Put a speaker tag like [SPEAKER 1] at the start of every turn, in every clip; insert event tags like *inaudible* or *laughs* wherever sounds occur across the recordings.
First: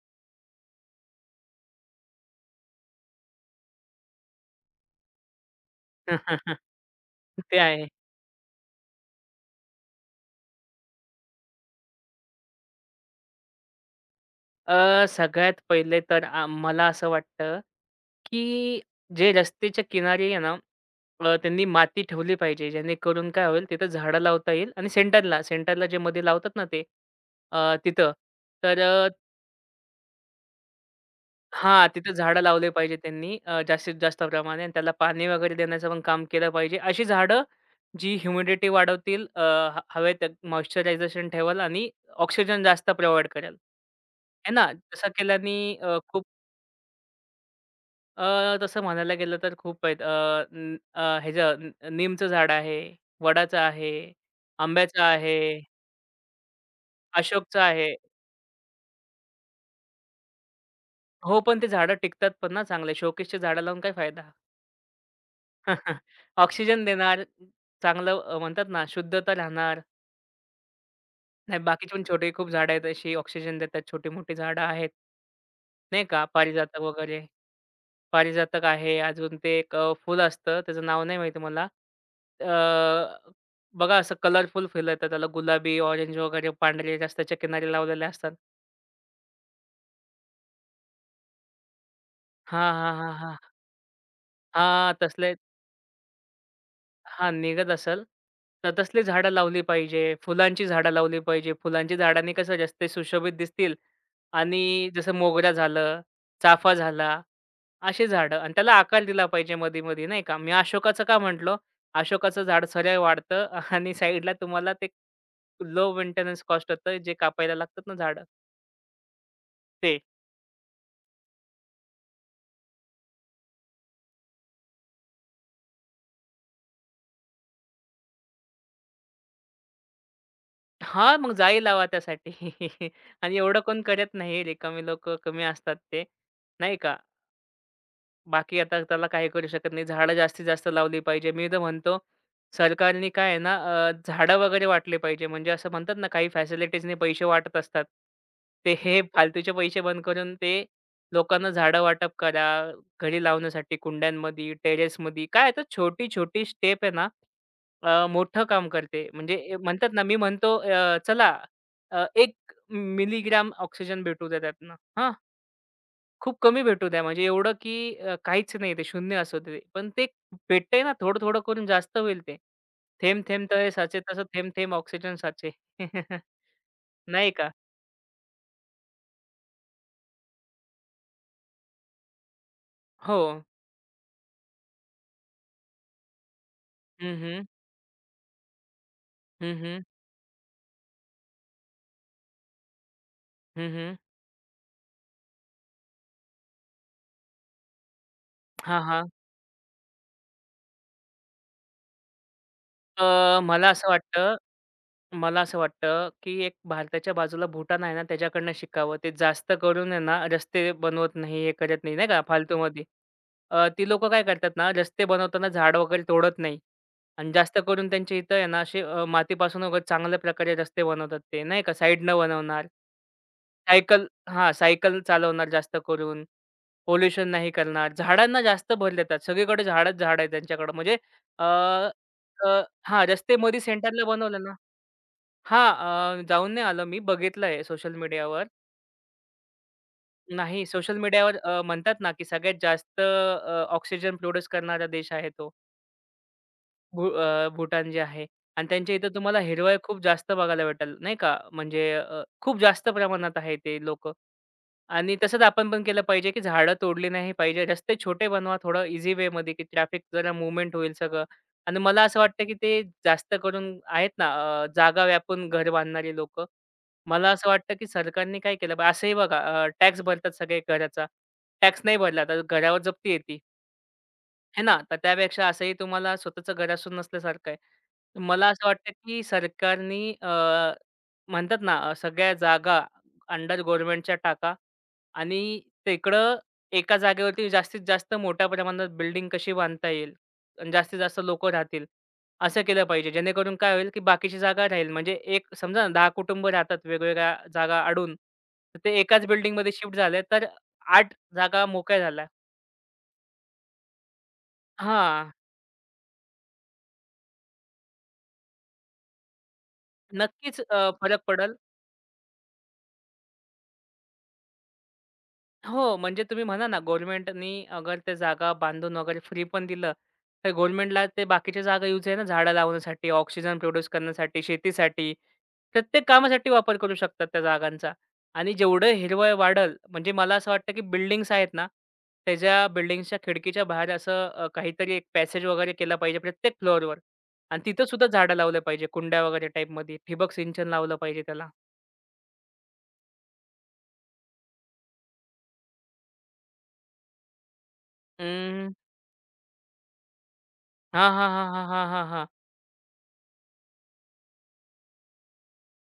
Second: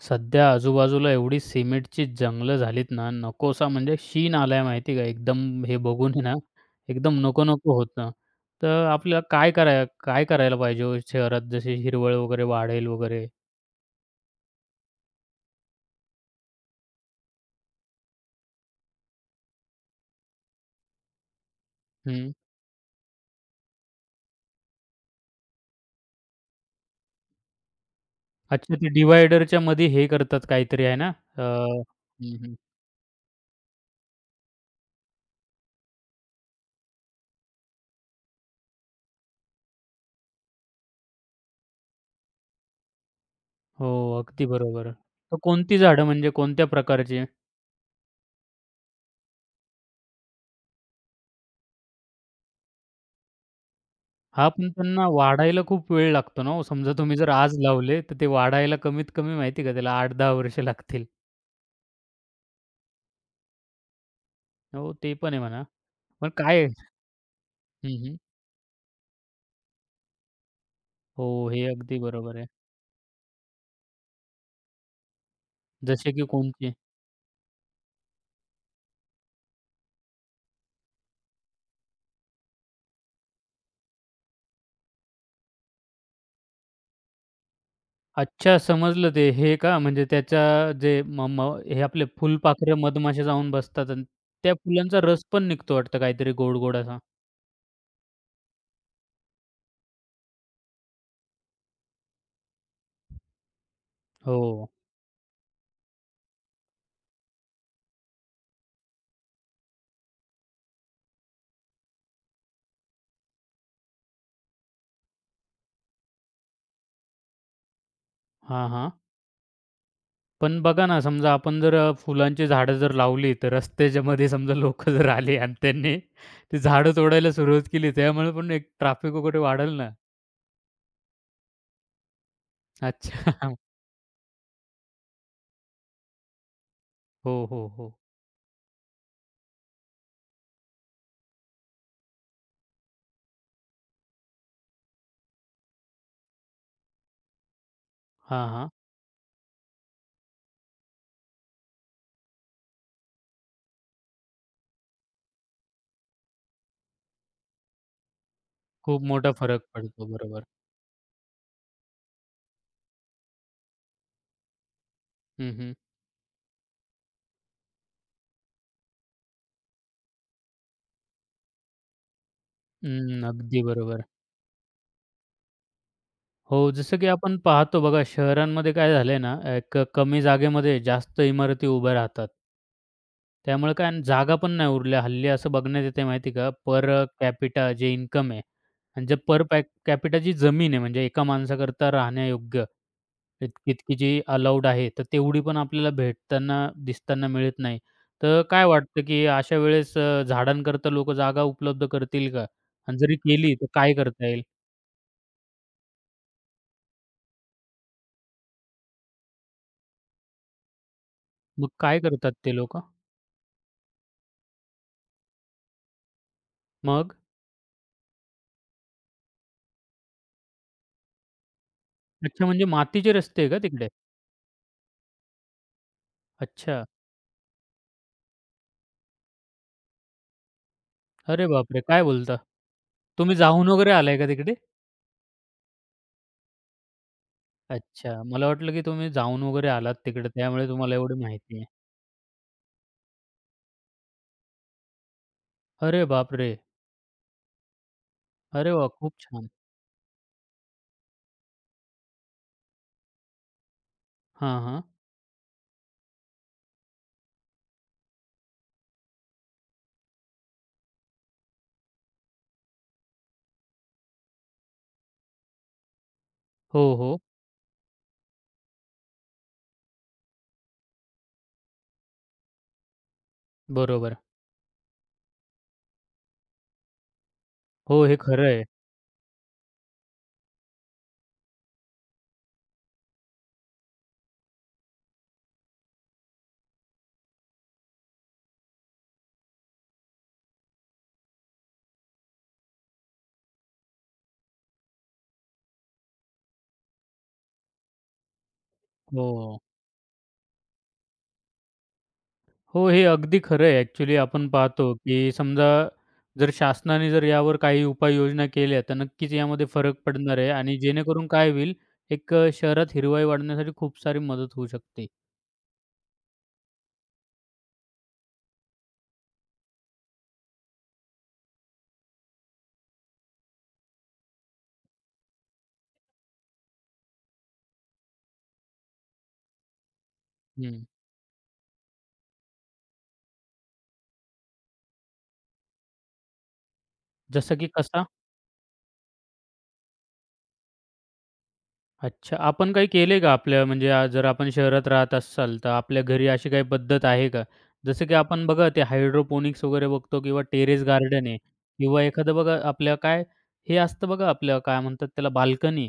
[SPEAKER 1] सध्या आजूबाजूला एवढी सिमेंटची जंगलं झालीत ना, नकोसा म्हणजे शीण आलाय माहिती आहे का? एकदम हे बघून आहे ना,
[SPEAKER 2] *laughs*
[SPEAKER 1] एकदम
[SPEAKER 2] ते
[SPEAKER 1] नको-नको
[SPEAKER 2] आहे.
[SPEAKER 1] होतं. तर आपल्याला काय करायला पाहिजे हो शहरात जशी हिरवळ वगैरे वाढेल वगैरे?
[SPEAKER 2] सगळ्यात पहिले तर मला असं वाटतं, की जे रस्त्याच्या किनारी आहे ना, त्यांनी माती
[SPEAKER 1] हं.
[SPEAKER 2] ठेवली पाहिजे. जेणेकरून काय होईल, तिथं झाडं लावता येईल आणि सेंटरला, सेंटरला जे मध्ये लावतात ना ते तिथं.
[SPEAKER 1] अच्छा
[SPEAKER 2] तर
[SPEAKER 1] ते
[SPEAKER 2] अ,
[SPEAKER 1] डिव्हायडरच्या मध्ये हे करतात काहीतरी आहे ना?
[SPEAKER 2] हां, तिथं
[SPEAKER 1] हं,
[SPEAKER 2] झाडं
[SPEAKER 1] हं.
[SPEAKER 2] लावले पाहिजे त्यांनी जास्तीत जास्त प्रमाणे आणि त्याला पाणी वगैरे देण्याचं पण काम केलं पाहिजे. अशी झाडं जी ह्युमिडिटी वाढवतील, हवेत मॉइश्चरायझेशन ठेवाल आणि ऑक्सिजन जास्त प्रोव्हाईड करेल.
[SPEAKER 1] हो, अगदी
[SPEAKER 2] आहे ना?
[SPEAKER 1] बरोबर.
[SPEAKER 2] तसं
[SPEAKER 1] तर
[SPEAKER 2] केल्याने
[SPEAKER 1] कोणती झाडं म्हणजे कोणत्या प्रकारची?
[SPEAKER 2] अ, तसं म्हणायला गेलं तर खूप आहेत. अ, न अ, ह्याचं अ, नीमचं झाड आहे, वडाचं आहे,
[SPEAKER 1] हां, पण
[SPEAKER 2] आंब्याचं
[SPEAKER 1] त्यांना
[SPEAKER 2] आहे,
[SPEAKER 1] वाढायला खूप वेळ लागतो ना हो. समजा तुम्ही जर आज
[SPEAKER 2] अशोकचं आहे.
[SPEAKER 1] लावले, तर ते वाढायला कमीत कमी माहिती आहे का त्याला 8-10 वर्ष लागतील.
[SPEAKER 2] हो, पण ते झाडं टिकतात पण ना चांगले. शोकेसची झाडं लावून काय फायदा?
[SPEAKER 1] हो, ते पण आहे म्हणा.
[SPEAKER 2] *laughs*
[SPEAKER 1] पण काय आहे?
[SPEAKER 2] ऑक्सिजन देणार,
[SPEAKER 1] हं, हं.
[SPEAKER 2] चांगलं म्हणतात ना शुद्धता राहणार.
[SPEAKER 1] हो,
[SPEAKER 2] नाही
[SPEAKER 1] हे
[SPEAKER 2] बाकीचे
[SPEAKER 1] अगदी
[SPEAKER 2] पण छोटे
[SPEAKER 1] बरोबर आहे.
[SPEAKER 2] खूप झाडं आहेत अशी ऑक्सिजन देतात छोटी-मोठी झाडं आहेत. नाही
[SPEAKER 1] जसे
[SPEAKER 2] का
[SPEAKER 1] की कोणते?
[SPEAKER 2] पारिजातक वगैरे. पारिजातक आहे अजून ते एक फुल असतं त्याचं नाव नाही माहिती मला. अ, बघा असं कलरफुल फुलं येतात त्याला गुलाबी, ऑरेंज वगैरे पांढरे रस्त्याच्या किनारी लावलेले असतात.
[SPEAKER 1] अच्छा, समजलं ते. हे का म्हणजे त्याच्या जे म म हे आपले
[SPEAKER 2] हां,
[SPEAKER 1] फुलपाखरे,
[SPEAKER 2] हां, हां,
[SPEAKER 1] मधमाशा
[SPEAKER 2] हां.
[SPEAKER 1] जाऊन बसतात आणि त्या
[SPEAKER 2] हां,
[SPEAKER 1] फुलांचा रस
[SPEAKER 2] तसले
[SPEAKER 1] पण निघतो वाटतं काहीतरी गोड-गोड असा.
[SPEAKER 2] हां, निघत असेल. तर तसली झाडं लावली पाहिजे. फुलांची झाडं लावली पाहिजे. फुलांची झाडांनी कसं रस्ते सुशोभित दिसतील
[SPEAKER 1] हो.
[SPEAKER 2] आणि जसं मोगरा झालं, चाफा झाला अशी झाडं आणि त्याला आकार दिला पाहिजे मधी-मधी नाही का. मी अशोकाचं का म्हटलो? अशोकाचं झाड सरळ वाढतं *laughs* आणि साईडला तुम्हाला ते लो मेंटेनन्स कॉस्ट होतं जे कापायला लागतात ना झाडं
[SPEAKER 1] हां, हां.
[SPEAKER 2] ते.
[SPEAKER 1] पण बघा ना, समजा आपण जर फुलांची झाडं जर लावली, तर रस्त्याच्या मध्ये समजा लोकं जर आले आणि त्यांनी ती झाडं तोडायला सुरुवात केली, त्यामुळे पण एक ट्रॅफिक वगैरे वाढेल ना?
[SPEAKER 2] हां, मग जाळी लावा त्यासाठी *laughs*
[SPEAKER 1] अच्छा.
[SPEAKER 2] आणि
[SPEAKER 1] *laughs*
[SPEAKER 2] एवढं कोण करत नाही. रिकामी लोकं कमी असतात ते, नाही का?
[SPEAKER 1] हो, हो, हो.
[SPEAKER 2] बाकी आता त्याला काही करू शकत नाही. झाडं जास्तीत जास्त लावली पाहिजे. मी तर म्हणतो सरकारने काय आहे ना झाडं वगैरे वाटले पाहिजे. म्हणजे असं म्हणतात ना काही फॅसिलिटीजने पैसे वाटत असतात.
[SPEAKER 1] हां, हां.
[SPEAKER 2] ते हे फालतूचे पैसे बंद करून ते लोकांना झाडं वाटप करा. घरी लावण्यासाठी कुंड्यांमध्ये, टेरेसमध्ये. काय आहे तर छोटी-छोटी स्टेप आहे ना मोठं काम
[SPEAKER 1] खूप
[SPEAKER 2] करते.
[SPEAKER 1] मोठा
[SPEAKER 2] म्हणजे
[SPEAKER 1] फरक
[SPEAKER 2] म्हणतात ना
[SPEAKER 1] पडतो.
[SPEAKER 2] मी
[SPEAKER 1] बरोबर.
[SPEAKER 2] म्हणतो चला 1 मिलीग्राम ऑक्सिजन भेटू द्या त्यातनं. हां.
[SPEAKER 1] हं, हं.
[SPEAKER 2] खूप कमी भेटू द्या म्हणजे एवढं की काहीच नाही ते शून्य असू दे. पण ते भेटतंय ना थोडं, थोडं करून जास्त होईल ते. थेंब
[SPEAKER 1] हं,
[SPEAKER 2] थेंब
[SPEAKER 1] अगदी
[SPEAKER 2] तळे साचे
[SPEAKER 1] बरोबर.
[SPEAKER 2] तसं थेंब थेंब ऑक्सिजन साचे. *laughs*
[SPEAKER 1] हो, जसं की
[SPEAKER 2] नाही
[SPEAKER 1] आपण
[SPEAKER 2] का?
[SPEAKER 1] पाहतो बघा शहरांमध्ये काय झालंय ना, एक कमी जागेमध्ये जास्त इमारती उभ्या राहतात.
[SPEAKER 2] हो.
[SPEAKER 1] त्यामुळे काय अन् जागा पण नाही उरल्या. हल्ली असं बघण्यात येतंय माहिती का, पर
[SPEAKER 2] हं, हं.
[SPEAKER 1] कॅपिटा जे इन्कम आहे आणि जे पर
[SPEAKER 2] हं,
[SPEAKER 1] पॅक
[SPEAKER 2] हं.
[SPEAKER 1] कॅपिटा जी जमीन आहे म्हणजे एका माणसाकरता राहण्यायोग्य
[SPEAKER 2] हं,
[SPEAKER 1] इतकी इतकी
[SPEAKER 2] हं.
[SPEAKER 1] जी अलाउड आहे, तर तेवढी पण आपल्याला भेटताना दिसताना मिळत नाही. तर काय
[SPEAKER 2] हां,
[SPEAKER 1] वाटतं,
[SPEAKER 2] हां.
[SPEAKER 1] की अशा वेळेस झाडांकरता लोकं जागा उपलब्ध करतील का? आणि जरी
[SPEAKER 2] अ,
[SPEAKER 1] केली तर
[SPEAKER 2] मला असं
[SPEAKER 1] काय करता
[SPEAKER 2] वाटतं
[SPEAKER 1] येईल?
[SPEAKER 2] मला असं वाटतं, की एक भारताच्या बाजूला भूटान आहे ना, त्याच्याकडनं शिकावं. ते जास्त करून आहे ना, रस्ते बनवत नाही, हे
[SPEAKER 1] मग
[SPEAKER 2] करत नाही,
[SPEAKER 1] काय
[SPEAKER 2] नाही का
[SPEAKER 1] करतात ते लोकं?
[SPEAKER 2] फालतूमध्ये. ती लोकं काय करतात ना, रस्ते बनवताना झाडं वगैरे तोडत नाही
[SPEAKER 1] मग?
[SPEAKER 2] आणि जास्त करून त्यांच्या इथं आहे ना, असे मातीपासून वगैरे चांगल्या प्रकारे रस्ते बनवतात ते, नाही का साईडनं
[SPEAKER 1] अच्छा, म्हणजे
[SPEAKER 2] बनवणार.
[SPEAKER 1] मातीचे रस्ते आहे का तिकडे?
[SPEAKER 2] सायकल हां, सायकल चालवणार जास्त करून.
[SPEAKER 1] अच्छा.
[SPEAKER 2] पोल्युशन नाही करणार. झाडांना जास्त भर देतात. सगळीकडे झाडच झाड आहे त्यांच्याकडं. अ,
[SPEAKER 1] अरे बापरे! काय बोलता?
[SPEAKER 2] अ, हां, रस्ते
[SPEAKER 1] तुम्ही
[SPEAKER 2] मध्ये
[SPEAKER 1] जाऊन वगैरे
[SPEAKER 2] सेंटरला
[SPEAKER 1] आलाय का
[SPEAKER 2] बनवलं ना
[SPEAKER 1] तिकडे?
[SPEAKER 2] हां, जाऊन नाही आलो मी. बघितलंय सोशल
[SPEAKER 1] अच्छा.
[SPEAKER 2] मीडियावर.
[SPEAKER 1] मला वाटलं की तुम्ही जाऊन वगैरे आलात तिकडे
[SPEAKER 2] नाही,
[SPEAKER 1] त्यामुळे तुम्हाला
[SPEAKER 2] सोशल
[SPEAKER 1] एवढी
[SPEAKER 2] मीडियावर
[SPEAKER 1] माहिती आहे.
[SPEAKER 2] म्हणतात ना, की सगळ्यात जास्त ऑक्सिजन प्रोड्यूस करणारा देश आहे तो.
[SPEAKER 1] अरे बापरे!
[SPEAKER 2] भूटान जे आहे आणि
[SPEAKER 1] अरे वाह!
[SPEAKER 2] त्यांच्या इथं
[SPEAKER 1] खूप
[SPEAKER 2] तुम्हाला
[SPEAKER 1] छान.
[SPEAKER 2] हिरवळ खूप जास्त बघायला भेटेल नाही का? म्हणजे खूप जास्त प्रमाणात आहे ते लोक
[SPEAKER 1] हां, हां.
[SPEAKER 2] आणि तसंच आपण पण केलं पाहिजे, की झाडं तोडली नाही पाहिजे. रस्ते छोटे बनवा थोडं इझी वेमध्ये, की ट्रॅफिक जरा मूव्हमेंट होईल सगळं. आणि मला असं वाटतं, की ते जास्त करून आहेत ना जागा व्यापून घर बांधणारी लोकं.
[SPEAKER 1] हो, हो.
[SPEAKER 2] मला असं वाटतं, की सरकारने काय केलं पाहिजे. असंही बघा टॅक्स भरतात सगळे घराचा. टॅक्स नाही भरला तर घरावर जप्ती येते.
[SPEAKER 1] बरोबर.
[SPEAKER 2] हे ना, तर त्यापेक्षा असंही तुम्हाला स्वतःचं घर असून नसल्यासारखं
[SPEAKER 1] हो, हे
[SPEAKER 2] आहे.
[SPEAKER 1] खरं
[SPEAKER 2] मला
[SPEAKER 1] आहे.
[SPEAKER 2] असं वाटतं, की सरकारनी म्हणतात ना, सगळ्या जागा अंडर गव्हर्नमेंटच्या टाका आणि तिकडं एका जागेवरती जास्तीत जास्त मोठ्या प्रमाणात बिल्डिंग कशी बांधता येईल आणि जास्तीत जास्त लोकं राहतील, असं केलं पाहिजे. जेणेकरून काय होईल, की बाकीची जागा राहील. म्हणजे एक समजा ना, 10 कुटुंब राहतात वेगवेगळ्या जागा अडून, तर ते एकाच
[SPEAKER 1] हो.
[SPEAKER 2] बिल्डिंगमध्ये शिफ्ट झाले, तर 8 जागा मोकळ्या झाल्या.
[SPEAKER 1] हो, हे अगदी खरं आहे. ॲक्चुअली आपण पाहतो, की
[SPEAKER 2] हां.
[SPEAKER 1] समजा जर शासनाने जर यावर काही उपाययोजना केल्या, तर नक्कीच यामध्ये फरक पडणार आहे
[SPEAKER 2] नक्कीच
[SPEAKER 1] आणि
[SPEAKER 2] फरक
[SPEAKER 1] जेणेकरून काय
[SPEAKER 2] पडेल.
[SPEAKER 1] होईल, एक शहरात हिरवाई वाढण्यासाठी खूप सारी मदत होऊ शकते.
[SPEAKER 2] हो, म्हणजे तुम्ही म्हणा ना गव्हर्नमेंटनी अगर ते जागा बांधून वगैरे फ्री पण दिलं, तर गव्हर्नमेंटला ते बाकीच्या जागा यूज आहे ना झाडं लावण्यासाठी, ऑक्सिजन प्रोड्यूस करण्यासाठी, शेतीसाठी, प्रत्येक कामासाठी वापर करू शकतात त्या जागांचा. आणि जेवढं हिरवळ वाढेल म्हणजे मला असं वाटतं की
[SPEAKER 1] हं.
[SPEAKER 2] बिल्डिंग्स आहेत ना, त्याच्या बिल्डिंग्सच्या खिडकीच्या बाहेर असं काहीतरी एक पॅसेज वगैरे केला पाहिजे प्रत्येक फ्लोअरवर
[SPEAKER 1] जसं
[SPEAKER 2] आणि
[SPEAKER 1] की
[SPEAKER 2] तिथं
[SPEAKER 1] कसा?
[SPEAKER 2] सुद्धा झाडं लावले पाहिजे. कुंड्या वगैरे टाईपमध्ये ठिबक सिंचन लावलं पाहिजे त्याला.
[SPEAKER 1] अच्छा. आपण काही केलंय का आपल्या म्हणजे जर आपण शहरात राहत असाल, तर आपल्या घरी अशी काही पद्धत आहे का? जसं की आपण बघा
[SPEAKER 2] अं,
[SPEAKER 1] ते हायड्रोपोनिक्स वगैरे बघतो किंवा टेरेस
[SPEAKER 2] हां,
[SPEAKER 1] गार्डन
[SPEAKER 2] हां,
[SPEAKER 1] आहे
[SPEAKER 2] हां, हां, हां,
[SPEAKER 1] किंवा
[SPEAKER 2] हां, हां.
[SPEAKER 1] एखादं बघा आपल्या काय हे असतं बघा आपलं काय म्हणतात त्याला बाल्कनी.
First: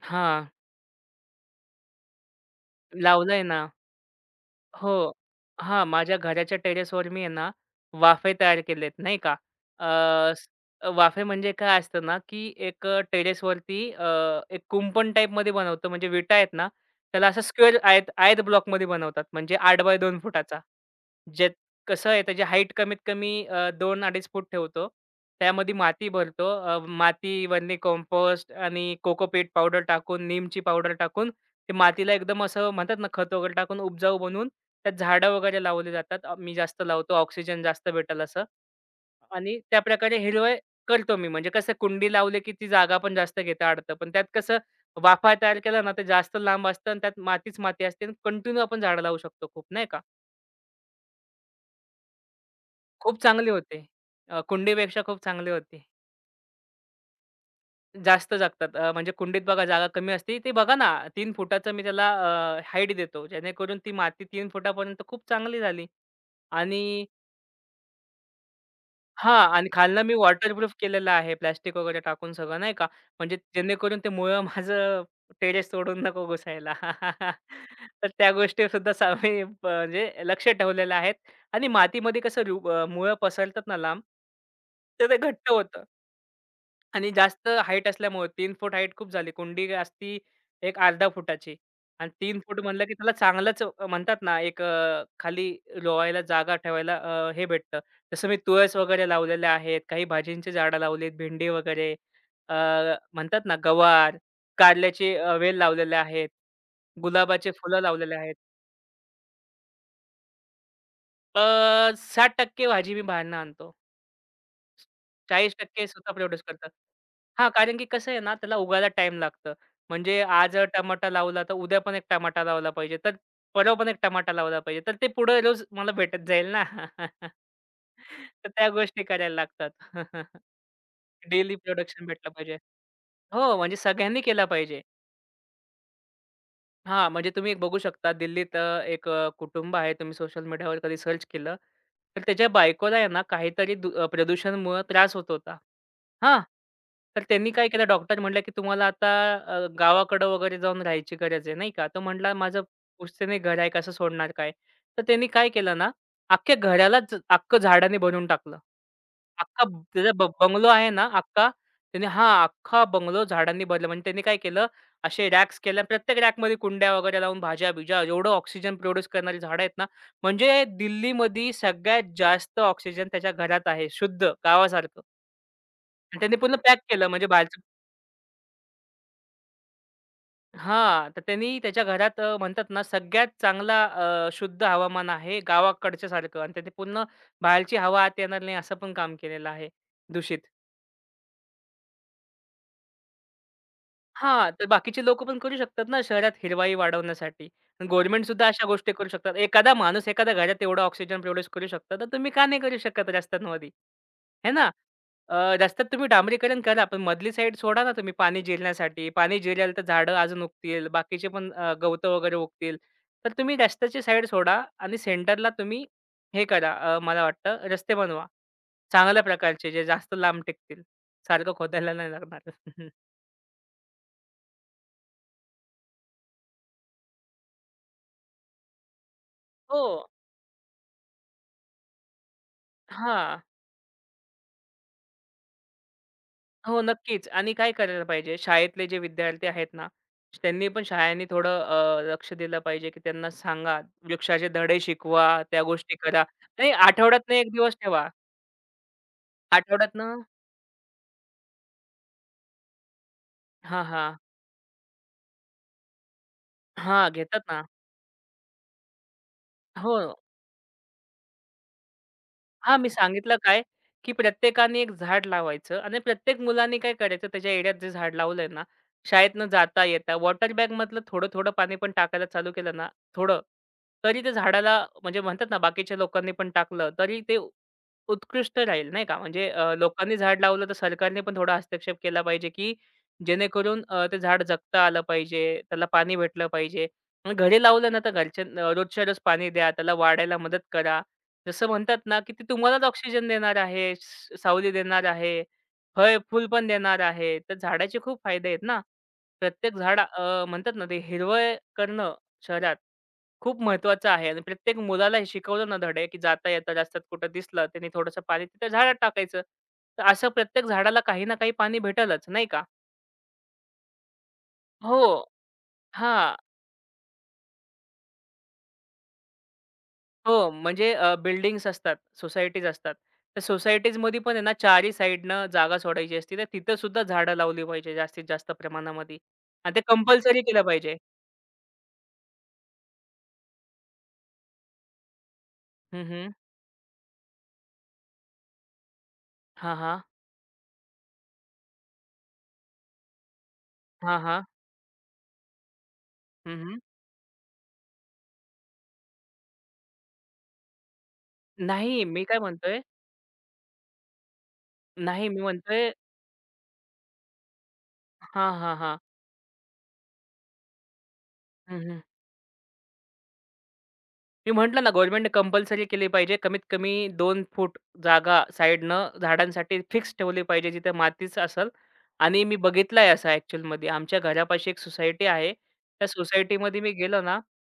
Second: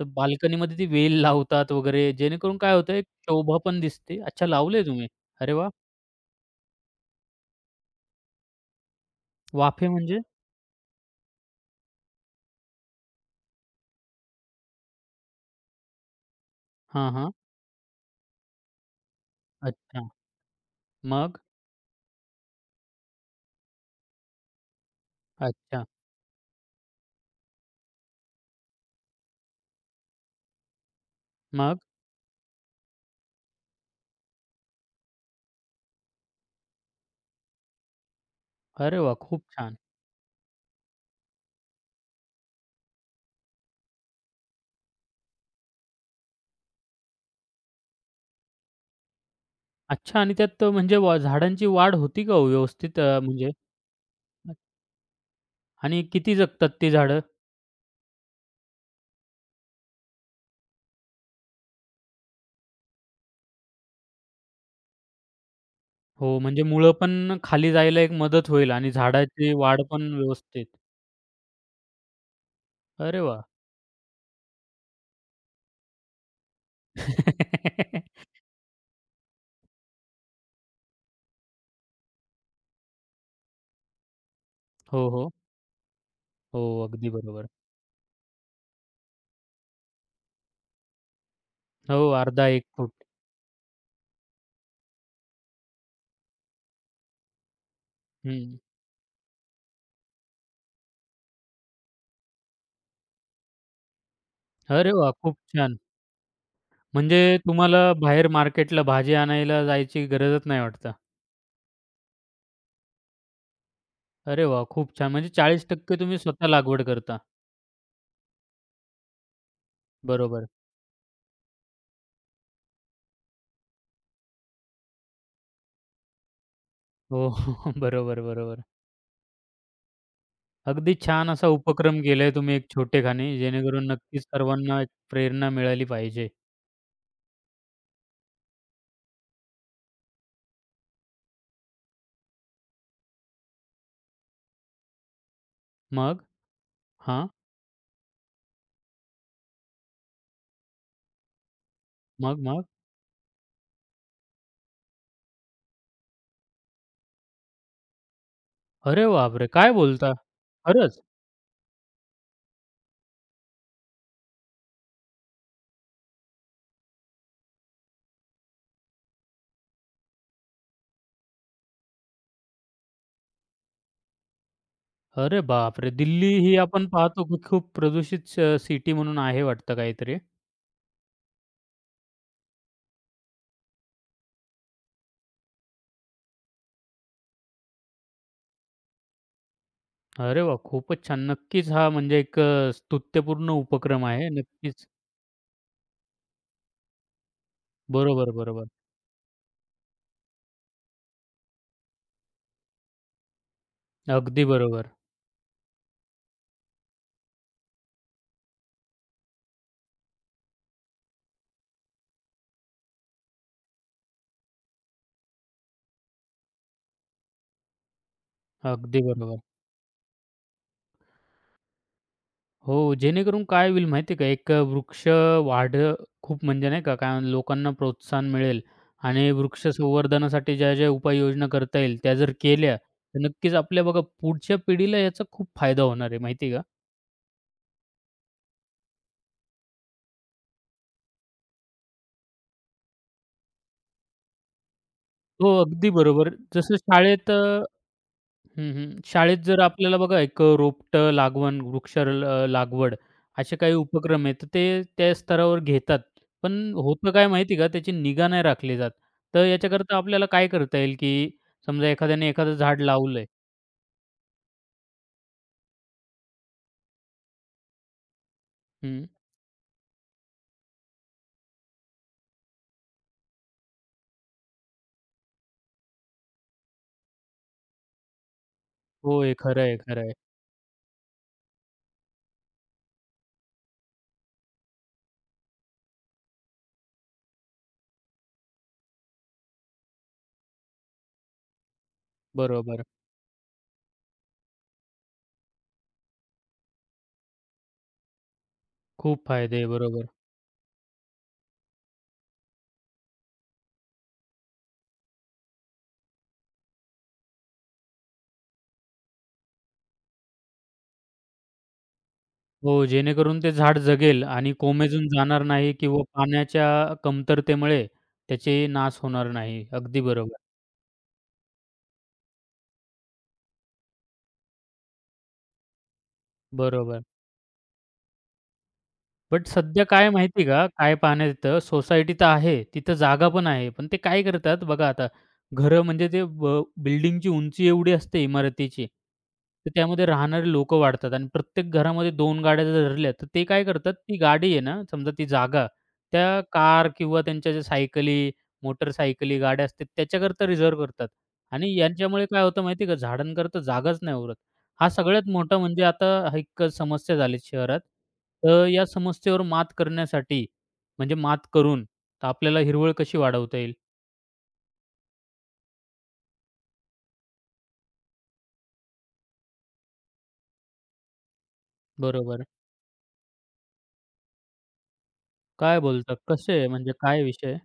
[SPEAKER 1] तर
[SPEAKER 2] हां,
[SPEAKER 1] बाल्कनीमध्ये ती वेल लावतात वगैरे जेणेकरून काय होतं एक
[SPEAKER 2] लावलंय
[SPEAKER 1] शोभा
[SPEAKER 2] ना.
[SPEAKER 1] पण दिसते. अच्छा लावलंय तुम्ही?
[SPEAKER 2] हो.
[SPEAKER 1] अरे वाह!
[SPEAKER 2] हां, माझ्या घराच्या टेरेसवर मी आहे ना, वाफे तयार केलेत नाही का. अ,
[SPEAKER 1] वाफे म्हणजे?
[SPEAKER 2] स वाफे म्हणजे काय असतं ना, की एक टेरेसवरती एक कुंपण टाईपमध्ये बनवतो. म्हणजे विटा आहेत ना,
[SPEAKER 1] हां,
[SPEAKER 2] त्याला
[SPEAKER 1] हां.
[SPEAKER 2] असं स्क्वेअर आयत आयत ब्लॉकमध्ये बनवतात. म्हणजे 8 बाय
[SPEAKER 1] अच्छा.
[SPEAKER 2] 2 फुटाचा.
[SPEAKER 1] मग?
[SPEAKER 2] ज्यात कसं आहे त्याची हाईट कमीत कमी 2-2.5 फूट ठेवतो. त्यामध्ये
[SPEAKER 1] अच्छा.
[SPEAKER 2] माती भरतो. माती, वर्मी कंपोस्ट आणि कोकोपीट पावडर टाकून, नीमची पावडर टाकून ते
[SPEAKER 1] मग?
[SPEAKER 2] मातीला एकदम असं म्हणतात ना खत वगैरे टाकून उपजाऊ बनवून त्यात झाडं वगैरे लावले जातात. मी जास्त लावतो ऑक्सिजन जास्त भेटेल असं.
[SPEAKER 1] अरे वाह! खूप
[SPEAKER 2] आणि
[SPEAKER 1] छान.
[SPEAKER 2] त्याप्रकारे हिरवळ करतो मी. म्हणजे कसं कुंडी लावली की ती जागा पण जास्त घेता अडतं. पण त्यात कसं वाफा तयार केला ना, ते जास्त लांब असतं आणि त्यात मातीच माती असते कंटिन्यू आपण झाडं लावू शकतो खूप नाही का?
[SPEAKER 1] अच्छा आणि त्यात म्हणजे वा झाडांची वाढ होती का हो व्यवस्थित
[SPEAKER 2] खूप चांगली
[SPEAKER 1] म्हणजे?
[SPEAKER 2] होते.
[SPEAKER 1] अ-
[SPEAKER 2] कुंडीपेक्षा खूप चांगली होती.
[SPEAKER 1] आणि किती जगतात ती झाडं?
[SPEAKER 2] जास्त जगतात. म्हणजे कुंडीत बघा जागा कमी असते. ते बघा ना 3 फुटाचं मी त्याला हाईट देतो. जेणेकरून ती माती 3 फुटापर्यंत खूप चांगली झाली
[SPEAKER 1] हो, म्हणजे
[SPEAKER 2] आणि
[SPEAKER 1] मुळं पण खाली जायला एक मदत होईल आणि
[SPEAKER 2] हां
[SPEAKER 1] झाडाची
[SPEAKER 2] आणि
[SPEAKER 1] वाढ
[SPEAKER 2] खालनं
[SPEAKER 1] पण
[SPEAKER 2] मी
[SPEAKER 1] व्यवस्थित.
[SPEAKER 2] वॉटरप्रूफ केलेलं आहे प्लास्टिक वगैरे टाकून सगळं नाही का.
[SPEAKER 1] अरे
[SPEAKER 2] म्हणजे
[SPEAKER 1] वाह!
[SPEAKER 2] जेणेकरून ते मुळं माझं टेरेस सोडून नको घुसायला. तर
[SPEAKER 1] *laughs*
[SPEAKER 2] त्या गोष्टी सुद्धा मी म्हणजे लक्ष ठेवलेलं आहेत आणि मातीमध्ये कसं मुळं पसरतात ना लांब,
[SPEAKER 1] हो,
[SPEAKER 2] तर ते
[SPEAKER 1] हो.
[SPEAKER 2] घट्ट होतं.
[SPEAKER 1] हो,
[SPEAKER 2] आणि
[SPEAKER 1] अगदी
[SPEAKER 2] जास्त
[SPEAKER 1] बरोबर.
[SPEAKER 2] हाईट असल्यामुळे 3 फूट हाईट खूप झाली. कुंडी असती एक अर्धा फुटाची
[SPEAKER 1] हो,
[SPEAKER 2] आणि तीन
[SPEAKER 1] अर्धा
[SPEAKER 2] फूट
[SPEAKER 1] एक
[SPEAKER 2] म्हणलं
[SPEAKER 1] फूट.
[SPEAKER 2] की त्याला चांगलंच म्हणतात ना एक खाली रोवायला जागा ठेवायला हे भेटतं. जसं मी
[SPEAKER 1] हं.
[SPEAKER 2] तुळस वगैरे लावलेल्या आहेत, काही भाजींची झाडं लावलीत, भेंडी वगैरे अ, म्हणतात ना गवार,
[SPEAKER 1] अरे वाह!
[SPEAKER 2] कारल्याची
[SPEAKER 1] खूप
[SPEAKER 2] वेल
[SPEAKER 1] छान.
[SPEAKER 2] लावलेल्या आहेत,
[SPEAKER 1] म्हणजे
[SPEAKER 2] गुलाबाचे फुलं
[SPEAKER 1] तुम्हाला
[SPEAKER 2] लावलेले
[SPEAKER 1] बाहेर
[SPEAKER 2] आहेत.
[SPEAKER 1] मार्केटला भाजी आणायला जायची गरजच नाही वाटतं.
[SPEAKER 2] अ, 60% भाजी मी बाहेरनं आणतो.
[SPEAKER 1] अरे वाह! खूप छान. म्हणजे
[SPEAKER 2] 40%
[SPEAKER 1] 40%
[SPEAKER 2] स्वतः
[SPEAKER 1] तुम्ही
[SPEAKER 2] प्रोड्यूस
[SPEAKER 1] स्वतः
[SPEAKER 2] करतात.
[SPEAKER 1] लागवड करता.
[SPEAKER 2] हां, कारण की कसं आहे ना, त्याला उगायला टाईम लागतं. म्हणजे
[SPEAKER 1] बरोबर.
[SPEAKER 2] आज टमाटा लावला, तर उद्या पण एक टमाटा लावला पाहिजे. तर परवा पण एक टमाटा लावला पाहिजे. तर ते पुढे रोज मला भेटत जाईल ना.
[SPEAKER 1] हो,
[SPEAKER 2] *laughs*
[SPEAKER 1] *laughs* बरोबर,
[SPEAKER 2] तर
[SPEAKER 1] बरोबर.
[SPEAKER 2] त्या गोष्टी करायला लागतात. *laughs*
[SPEAKER 1] अगदी छान असा
[SPEAKER 2] डेली
[SPEAKER 1] उपक्रम
[SPEAKER 2] प्रोडक्शन
[SPEAKER 1] केलाय
[SPEAKER 2] भेटलं
[SPEAKER 1] तुम्ही
[SPEAKER 2] पाहिजे.
[SPEAKER 1] एक छोटेखानी,
[SPEAKER 2] हो, म्हणजे
[SPEAKER 1] जेणेकरून
[SPEAKER 2] सगळ्यांनी
[SPEAKER 1] नक्कीच
[SPEAKER 2] केला
[SPEAKER 1] सर्वांना
[SPEAKER 2] पाहिजे.
[SPEAKER 1] एक प्रेरणा मिळाली पाहिजे.
[SPEAKER 2] हां, म्हणजे तुम्ही एक बघू शकता दिल्लीत एक कुटुंब आहे. तुम्ही सोशल मीडियावर कधी सर्च केलं, तर त्याच्या बायकोला आहे ना काहीतरी प्रदूषणमुळं त्रास होत होता.
[SPEAKER 1] मग?
[SPEAKER 2] हां, तर
[SPEAKER 1] हां.
[SPEAKER 2] त्यांनी काय केलं डॉक्टर म्हटला, की "तुम्हाला आता गावाकडं वगैरे जाऊन राहायची गरज आहे." नाही का. तो म्हटला,
[SPEAKER 1] मग,
[SPEAKER 2] "माझं
[SPEAKER 1] मग?
[SPEAKER 2] पुश्तैनी घर आहे, कसं सोडणार काय?" तर त्यांनी काय केलं ना, अख्ख्या घरालाच अख्खं झाडाने भरून टाकलं.
[SPEAKER 1] अरे बापरे! काय
[SPEAKER 2] त्याचा
[SPEAKER 1] बोलता?
[SPEAKER 2] बंगलो आहे
[SPEAKER 1] खरंच?
[SPEAKER 2] ना अख्खा त्याने हां, अख्खा बंगलो झाडांनी भरला. म्हणजे त्यांनी काय केलं असे रॅक्स केल्या प्रत्येक रॅकमध्ये कुंड्या वगैरे लावून भाज्या-बिज्या एवढं ऑक्सिजन प्रोड्यूस करणारी झाडं आहेत ना, म्हणजे दिल्लीमध्ये सगळ्यात जास्त ऑक्सिजन त्याच्या घरात आहे शुद्ध गावासारखं.
[SPEAKER 1] अरे बापरे!
[SPEAKER 2] आणि
[SPEAKER 1] दिल्ली
[SPEAKER 2] त्यांनी पूर्ण
[SPEAKER 1] ही
[SPEAKER 2] पॅक
[SPEAKER 1] आपण
[SPEAKER 2] केलं
[SPEAKER 1] पाहतो
[SPEAKER 2] म्हणजे
[SPEAKER 1] की
[SPEAKER 2] बाहेरचं
[SPEAKER 1] खूप प्रदूषित सिटी म्हणून आहे वाटतं काहीतरी.
[SPEAKER 2] हां, तर त्यांनी त्याच्या घरात म्हणतात ना सगळ्यात चांगला शुद्ध हवामान आहे गावाकडच्यासारखं आणि त्याने पूर्ण बाहेरची हवा आत येणार नाही असं पण काम केलेलं आहे दूषित.
[SPEAKER 1] अरे वाह! खूपच छान. नक्कीच हा म्हणजे एक स्तुत्यपूर्ण उपक्रम आहे.
[SPEAKER 2] हां, तर
[SPEAKER 1] नक्कीच.
[SPEAKER 2] बाकीचे लोकं पण करू शकतात ना शहरात हिरवाई वाढवण्यासाठी. गव्हर्नमेंट
[SPEAKER 1] बरोबर,
[SPEAKER 2] सुद्धा अशा
[SPEAKER 1] बरोबर.
[SPEAKER 2] गोष्टी करू शकतात. एखादा माणूस एखाद्या घरात एवढा ऑक्सिजन प्रोड्यूस करू शकतो, तर तुम्ही का नाही करू शकत रस्त्यांमध्ये?
[SPEAKER 1] अगदी
[SPEAKER 2] हे ना?
[SPEAKER 1] बरोबर.
[SPEAKER 2] अ, रस्त्यात तुम्ही डांबरीकरण करा, पण मधली साईड सोडा ना तुम्ही पाणी जिरण्यासाठी. पाणी जिरेल तर झाडं अजून उगतील, बाकीचे पण वगैरे उगतील. तर तुम्ही रस्त्याची साईड सोडा आणि सेंटरला तुम्ही हे करा मला वाटतं रस्ते बनवा.
[SPEAKER 1] अगदी
[SPEAKER 2] चांगल्या
[SPEAKER 1] बरोबर.
[SPEAKER 2] प्रकारचे जे जास्त लांब टिकतील. सारखं खोदायला नाही लागणार. *laughs*
[SPEAKER 1] हो, जेणेकरून काय होईल माहिती आहे का, एक वृक्ष वाढ खूप म्हणजे नाही का, काय लोकांना प्रोत्साहन मिळेल आणि वृक्ष
[SPEAKER 2] हो.
[SPEAKER 1] संवर्धनासाठी ज्या-ज्या उपाययोजना करता येईल, त्या जर केल्या, तर
[SPEAKER 2] हां.
[SPEAKER 1] नक्कीच आपल्या बघा पुढच्या पिढीला याचा खूप फायदा होणार आहे, माहिती आहे का?
[SPEAKER 2] हो, नक्कीच. आणि काय करायला पाहिजे शाळेतले जे विद्यार्थी आहेत ना, त्यांनी पण शाळांनी थोडं लक्ष दिलं पाहिजे, की त्यांना सांगा, वृक्षाचे धडे शिकवा,
[SPEAKER 1] हो,
[SPEAKER 2] त्या
[SPEAKER 1] अगदी
[SPEAKER 2] गोष्टी करा.
[SPEAKER 1] बरोबर.
[SPEAKER 2] नाही
[SPEAKER 1] जसं शाळेत
[SPEAKER 2] आठवड्यातनं 1 दिवस ठेवा.
[SPEAKER 1] हं, हं. शाळेत जर आपल्याला
[SPEAKER 2] आठवड्यातनं
[SPEAKER 1] बघा एक रोपटं लागवण, वृक्ष लागवड असे काही
[SPEAKER 2] हां, हां.
[SPEAKER 1] उपक्रम आहेत, तर ते त्या स्तरावर घेतात. पण
[SPEAKER 2] हां,
[SPEAKER 1] होतं काय
[SPEAKER 2] घेतात
[SPEAKER 1] माहिती आहे
[SPEAKER 2] ना.
[SPEAKER 1] का, त्याची निगा नाही राखली जात. तर
[SPEAKER 2] हो.
[SPEAKER 1] याच्याकरता आपल्याला काय करता येईल, की समजा एखाद्याने एखादं
[SPEAKER 2] हां,
[SPEAKER 1] झाड
[SPEAKER 2] मी
[SPEAKER 1] लावलंय
[SPEAKER 2] सांगितलं काय, की प्रत्येकाने एक झाड लावायचं आणि प्रत्येक मुलाने काय करायचं त्याच्या एरियात जे झाड लावलंय ना,
[SPEAKER 1] हं.
[SPEAKER 2] शाळेतनं जाता-येता वॉटर बॅगमधलं थोडं-थोडं पाणी पण टाकायला चालू केलं ना, थोडं, तरी ते झाडाला म्हणजे म्हणतात ना, बाकीच्या लोकांनी पण टाकलं तरी ते उत्कृष्ट राहील नाही का.
[SPEAKER 1] होय,
[SPEAKER 2] म्हणजे
[SPEAKER 1] खरं आहे, खरं आहे.
[SPEAKER 2] लोकांनी झाड लावलं तर सरकारने पण थोडा हस्तक्षेप केला पाहिजे, की जेणेकरून ते झाड जगता आलं पाहिजे, त्याला पाणी भेटलं पाहिजे. मग घरी लावलं ना, तर घरच्या रोजच्या रोज पाणी द्या, त्याला वाढायला मदत करा. जसं म्हणतात ना, की ते तुम्हालाच
[SPEAKER 1] बरोबर.
[SPEAKER 2] ऑक्सिजन देणार आहे, सावली देणार आहे, फळ-फूल पण देणार आहे. तर झाडाचे खूप फायदे आहेत ना.
[SPEAKER 1] खूप फायदे आहे.
[SPEAKER 2] प्रत्येक झाड
[SPEAKER 1] बरोबर.
[SPEAKER 2] म्हणतात ना, ते हिरवळ करणं शहरात खूप महत्त्वाचं आहे आणि प्रत्येक मुलाला हे शिकवलं ना धडे, की जाता-येता रस्त्यात कुठं दिसलं, त्याने थोडंसं पाणी तिथं झाडात टाकायचं. तर असं प्रत्येक झाडाला काही ना काही पाणी भेटेलच, नाही का?
[SPEAKER 1] हो, जेणेकरून ते झाड जगेल आणि
[SPEAKER 2] हो.
[SPEAKER 1] कोमेजून
[SPEAKER 2] हो.
[SPEAKER 1] जाणार नाही किंवा पाण्याच्या कमतरतेमुळे त्याचे नाश होणार नाही. अगदी बरोबर.
[SPEAKER 2] हो, म्हणजे बिल्डिंग्स असतात, सोसायटीज असतात. तर सोसायटीजमध्ये पण आहे ना, चारही साइडनं जागा सोडायची असते. तर तिथं सुद्धा
[SPEAKER 1] बरोबर.
[SPEAKER 2] झाडं लावली पाहिजे जास्तीत जास्त प्रमाणामध्ये
[SPEAKER 1] बट
[SPEAKER 2] आणि ते
[SPEAKER 1] सध्या काय
[SPEAKER 2] कंपल्सरी
[SPEAKER 1] माहिती आहे
[SPEAKER 2] केलं
[SPEAKER 1] का, काय
[SPEAKER 2] पाहिजे.
[SPEAKER 1] पाहण्यात येतं, सोसायटी तर आहे, तिथं जागा पण आहे. पण ते काय करतात बघा आता, घरं
[SPEAKER 2] हं,
[SPEAKER 1] म्हणजे ते
[SPEAKER 2] हं.
[SPEAKER 1] बिल्डिंगची उंची एवढी असते इमारतीची, तर
[SPEAKER 2] हां, हां.
[SPEAKER 1] त्यामध्ये राहणारे लोकं वाढतात आणि प्रत्येक घरामध्ये 2 गाड्या जर धरल्या, तर ते काय करतात, ती
[SPEAKER 2] हां, हां.
[SPEAKER 1] गाडी आहे ना, समजा ती जागा, त्या
[SPEAKER 2] हं, हं.
[SPEAKER 1] कार किंवा त्यांच्या ज्या सायकली, मोटरसायकली, गाड्या असतात त्याच्याकरता रिझर्व्ह करतात आणि
[SPEAKER 2] नाही, मी
[SPEAKER 1] यांच्यामुळे
[SPEAKER 2] काय
[SPEAKER 1] काय होतं
[SPEAKER 2] म्हणतोय
[SPEAKER 1] माहिती का, झाडांकरता जागाच नाही उरत. हा
[SPEAKER 2] नाही,
[SPEAKER 1] सगळ्यात
[SPEAKER 2] मी
[SPEAKER 1] मोठा म्हणजे
[SPEAKER 2] म्हणतोय
[SPEAKER 1] आता हा एक समस्या झाली शहरात.
[SPEAKER 2] हां,
[SPEAKER 1] तर
[SPEAKER 2] हां,
[SPEAKER 1] या
[SPEAKER 2] हां.
[SPEAKER 1] समस्येवर मात करण्यासाठी म्हणजे मात
[SPEAKER 2] हं,
[SPEAKER 1] करून
[SPEAKER 2] हं.
[SPEAKER 1] तर आपल्याला हिरवळ कशी वाढवता येईल?
[SPEAKER 2] मी म्हटलं ना गव्हर्नमेंटने कंपल्सरी केली पाहिजे. कमीत कमी 2 फूट जागा साइडनं झाडांसाठी फिक्स ठेवली पाहिजे जिथे मातीच असेल आणि
[SPEAKER 1] बरोबर.
[SPEAKER 2] मी बघितलंय असं ॲक्चुअलमध्ये. आमच्या घरापाशी एक सोसायटी आहे.
[SPEAKER 1] काय
[SPEAKER 2] त्या
[SPEAKER 1] बोलता? कसे आहे
[SPEAKER 2] सोसायटीमध्ये मी
[SPEAKER 1] म्हणजे
[SPEAKER 2] गेलो
[SPEAKER 1] काय
[SPEAKER 2] ना,
[SPEAKER 1] विषय?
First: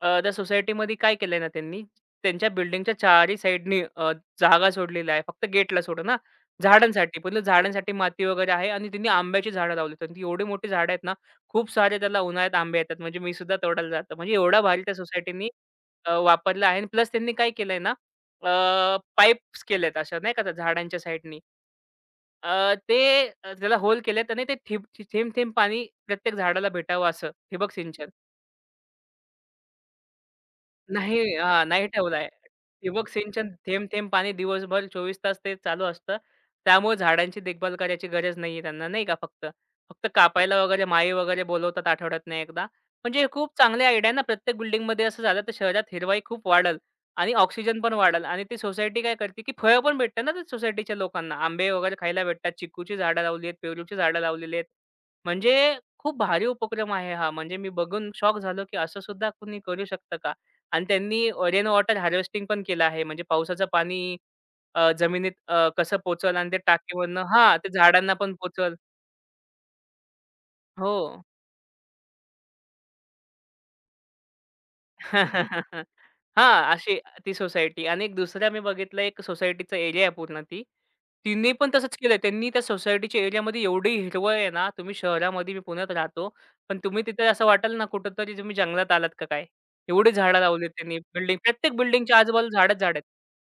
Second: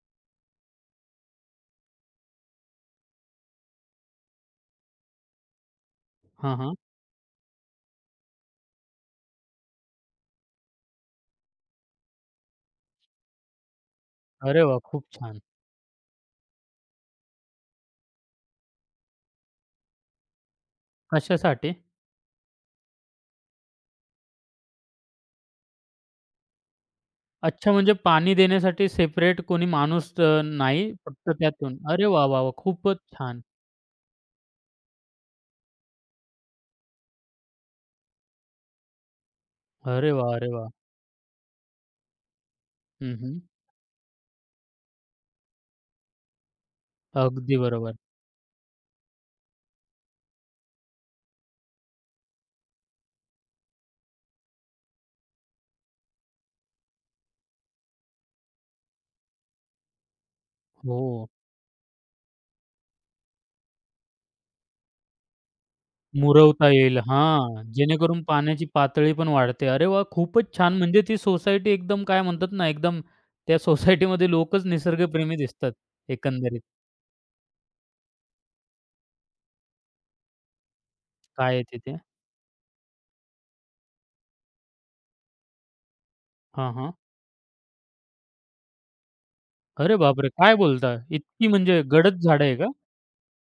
[SPEAKER 2] त्या सोसायटीमध्ये काय केलंय ना त्यांनी, त्यांच्या बिल्डिंगच्या चारही साइडनी जागा सोडलेली आहे. फक्त गेटला सोडून हां,
[SPEAKER 1] हां, हां.
[SPEAKER 2] झाडांसाठी. पण झाडांसाठी माती वगैरे आहे आणि त्यांनी आंब्याची झाडं लावली. तर एवढी मोठी झाडं आहेत ना, खूप सारे त्याला उन्हाळ्यात आंबे येतात. म्हणजे मी सुद्धा तोडायला जातो. म्हणजे एवढा
[SPEAKER 1] अरे वाह!
[SPEAKER 2] भारी त्या
[SPEAKER 1] खूप छान.
[SPEAKER 2] सोसायटीनी वापरलं आहे आणि प्लस त्यांनी काय केलंय ना, अ, पाईप्स केलेत अशा नाही का त्या झाडांच्या साइडनी.
[SPEAKER 1] कशासाठी?
[SPEAKER 2] ते त्याला होल केलेत आणि ते थिंब थेंब थेंब-थेंब पाणी प्रत्येक झाडाला भेटावं असं ठिबक
[SPEAKER 1] अच्छा म्हणजे
[SPEAKER 2] सिंचन.
[SPEAKER 1] पाणी देण्यासाठी सेपरेट कोणी माणूस नाही
[SPEAKER 2] नाही
[SPEAKER 1] फक्त
[SPEAKER 2] हां,
[SPEAKER 1] त्यातून.
[SPEAKER 2] नाही
[SPEAKER 1] अरे वाह,
[SPEAKER 2] ठेवलाय.
[SPEAKER 1] वाह, वाह! खूपच
[SPEAKER 2] ठिबक
[SPEAKER 1] छान.
[SPEAKER 2] सिंचन थेंब-थेंब पाणी दिवसभर 24 तास ते चालू असतं. त्यामुळे झाडांची देखभाल करायची गरज नाहीये त्यांना नाही का फक्त. फक्त
[SPEAKER 1] अरे वाह! अरे
[SPEAKER 2] कापायला
[SPEAKER 1] वाह!
[SPEAKER 2] वगैरे माळी वगैरे बोलवतात आठवड्यातून एकदा.
[SPEAKER 1] हं,
[SPEAKER 2] म्हणजे हे
[SPEAKER 1] हं.
[SPEAKER 2] खूप चांगली आयडिया ना. प्रत्येक बिल्डिंगमध्ये असं झालं तर शहरात हिरवाई खूप वाढेल आणि
[SPEAKER 1] अगदी
[SPEAKER 2] ऑक्सिजन पण
[SPEAKER 1] बरोबर.
[SPEAKER 2] वाढेल आणि ती सोसायटी काय करते, की फळं पण भेटतात ना त्या सोसायटीच्या लोकांना. आंबे वगैरे खायला भेटतात. चिकूची झाडं लावली आहेत, पेरूची झाडं लावलेली आहेत. म्हणजे खूप भारी उपक्रम आहे हा. म्हणजे मी बघून शॉक झालो, की असं सुद्धा कुणी करू शकतं का? आणि
[SPEAKER 1] हो.
[SPEAKER 2] त्यांनी रेन वॉटर हार्वेस्टिंग पण केलं आहे. म्हणजे पावसाचं पाणी जमिनीत कसं पोहोचल आणि ते
[SPEAKER 1] मुरवता येईल.
[SPEAKER 2] टाकीमधनं हां,
[SPEAKER 1] हां,
[SPEAKER 2] ते झाडांना
[SPEAKER 1] जेणेकरून
[SPEAKER 2] पण
[SPEAKER 1] पाण्याची
[SPEAKER 2] पोहोचल.
[SPEAKER 1] पातळी पण वाढते. अरे वाह! खूपच छान.
[SPEAKER 2] हो.
[SPEAKER 1] म्हणजे ती सोसायटी एकदम काय म्हणतात ना, एकदम त्या सोसायटीमध्ये लोकच निसर्गप्रेमी दिसतात
[SPEAKER 2] *laughs* हां,
[SPEAKER 1] एकंदरीत.
[SPEAKER 2] अशी ती सोसायटी आणि एक दुसरं मी बघितलं एक सोसायटीचा एरिया आहे पूर्ण ती. तिने
[SPEAKER 1] काय आहे
[SPEAKER 2] पण तसंच
[SPEAKER 1] तिथे?
[SPEAKER 2] केलंय. त्यांनी त्या सोसायटीच्या एरियामध्ये एवढी हिरवळ आहे ना, तुम्ही शहरामध्ये मी पुण्यात राहतो.
[SPEAKER 1] हां,
[SPEAKER 2] पण
[SPEAKER 1] हां.
[SPEAKER 2] तुम्ही तिथे असं वाटेल ना कुठेतरी तुम्ही जंगलात आलात का काय?
[SPEAKER 1] अरे
[SPEAKER 2] एवढी
[SPEAKER 1] बापरे!
[SPEAKER 2] झाडं
[SPEAKER 1] काय
[SPEAKER 2] लावली
[SPEAKER 1] बोलता?
[SPEAKER 2] त्यांनी. बिल्डिंग
[SPEAKER 1] इतकी
[SPEAKER 2] प्रत्येक
[SPEAKER 1] म्हणजे
[SPEAKER 2] बिल्डिंगच्या
[SPEAKER 1] गडद झाडं आहे
[SPEAKER 2] आजूबाजूला
[SPEAKER 1] का?
[SPEAKER 2] झाडच झाडं आहेत.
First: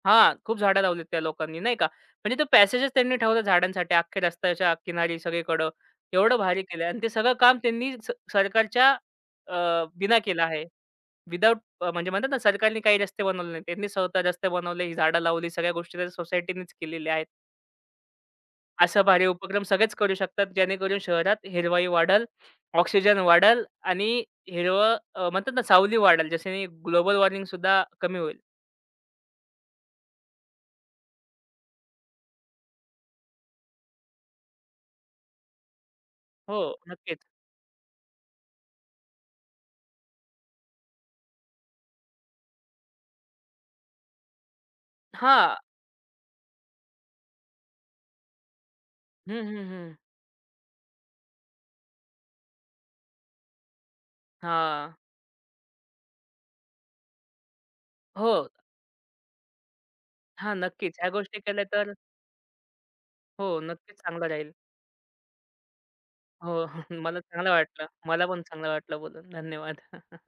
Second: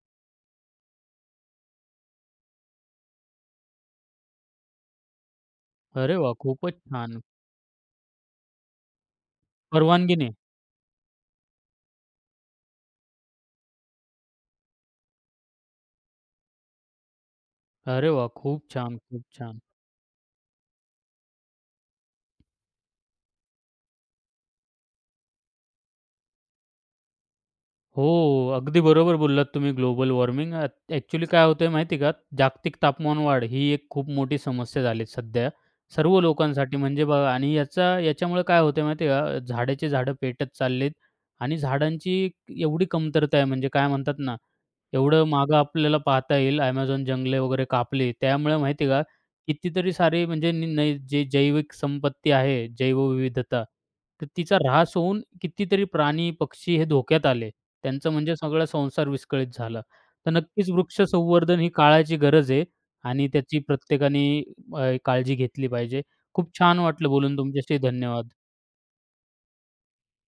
[SPEAKER 2] हां, खूप झाडं लावलीत त्या लोकांनी नाही का. म्हणजे तो पॅसेजच त्यांनी ठेवला झाडांसाठी अख्ख्या रस्त्याच्या किनारी सगळीकडं.
[SPEAKER 1] अरे वाह!
[SPEAKER 2] एवढं भारी
[SPEAKER 1] खूपच
[SPEAKER 2] केलंय आणि ते
[SPEAKER 1] छान.
[SPEAKER 2] सगळं काम त्यांनी सरकारच्या अ, बिना
[SPEAKER 1] परवानगीने.
[SPEAKER 2] केलं आहे. विदाऊट म्हणजे म्हणतात ना सरकारने काही रस्ते बनवले नाही. त्यांनी स्वतः रस्ते बनवले, ही झाडं लावली, सगळ्या गोष्टी त्या सोसायटीनेच केलेल्या आहेत.
[SPEAKER 1] अरे वाह! खूप छान,
[SPEAKER 2] असा
[SPEAKER 1] खूप
[SPEAKER 2] भारी
[SPEAKER 1] छान.
[SPEAKER 2] उपक्रम सगळेच करू शकतात, जेणेकरून शहरात हिरवाई वाढेल, ऑक्सिजन वाढेल आणि हिरवं म्हणतात ना सावली वाढेल, ज्याच्याने ग्लोबल वॉर्मिंग सुद्धा
[SPEAKER 1] हो,
[SPEAKER 2] कमी होईल.
[SPEAKER 1] अगदी बरोबर बोललात तुम्ही. ग्लोबल वॉर्मिंग ॲक्चुअली काय होतंय माहिती आहे का? जागतिक तापमान वाढ ही एक खूप मोठी समस्या झाली आहे सध्या सर्व
[SPEAKER 2] हो,
[SPEAKER 1] लोकांसाठी. म्हणजे
[SPEAKER 2] नक्कीच.
[SPEAKER 1] बघा आणि याचा याच्यामुळे काय होतंय माहिती आहे का? झाडाची झाडं पेटत चाललीत आणि झाडांची एवढी कमतरता आहे म्हणजे काय म्हणतात ना, एवढं मागं
[SPEAKER 2] हां.
[SPEAKER 1] आपल्याला पाहता येईल Amazon जंगले वगैरे कापली. त्यामुळे माहिती आहे का?
[SPEAKER 2] हं, हं,
[SPEAKER 1] कितीतरी
[SPEAKER 2] हं.
[SPEAKER 1] सारी म्हणजे नि नै जे जैविक संपत्ती आहे, जैवविविधता तर तिचा
[SPEAKER 2] हां.
[SPEAKER 1] ऱ्हास होऊन कितीतरी प्राणी, पक्षी हे धोक्यात आले. त्यांचं
[SPEAKER 2] हो.
[SPEAKER 1] म्हणजे सगळा संसार विस्कळीत झाला. तर
[SPEAKER 2] हां,
[SPEAKER 1] नक्कीच
[SPEAKER 2] नक्कीच.
[SPEAKER 1] वृक्ष
[SPEAKER 2] ह्या गोष्टी
[SPEAKER 1] संवर्धन
[SPEAKER 2] केल्या
[SPEAKER 1] ही
[SPEAKER 2] तर
[SPEAKER 1] काळाची गरज आहे आणि
[SPEAKER 2] हो,
[SPEAKER 1] त्याची
[SPEAKER 2] नक्कीच चांगलं
[SPEAKER 1] प्रत्येकाने
[SPEAKER 2] राहील.
[SPEAKER 1] काळजी घेतली पाहिजे. खूप
[SPEAKER 2] हो,
[SPEAKER 1] छान
[SPEAKER 2] *laughs*
[SPEAKER 1] वाटलं
[SPEAKER 2] मला
[SPEAKER 1] बोलून
[SPEAKER 2] चांगलं
[SPEAKER 1] तुमच्याशी.
[SPEAKER 2] वाटलं. मला पण
[SPEAKER 1] धन्यवाद.
[SPEAKER 2] चांगलं वाटलं बोलून. धन्यवाद.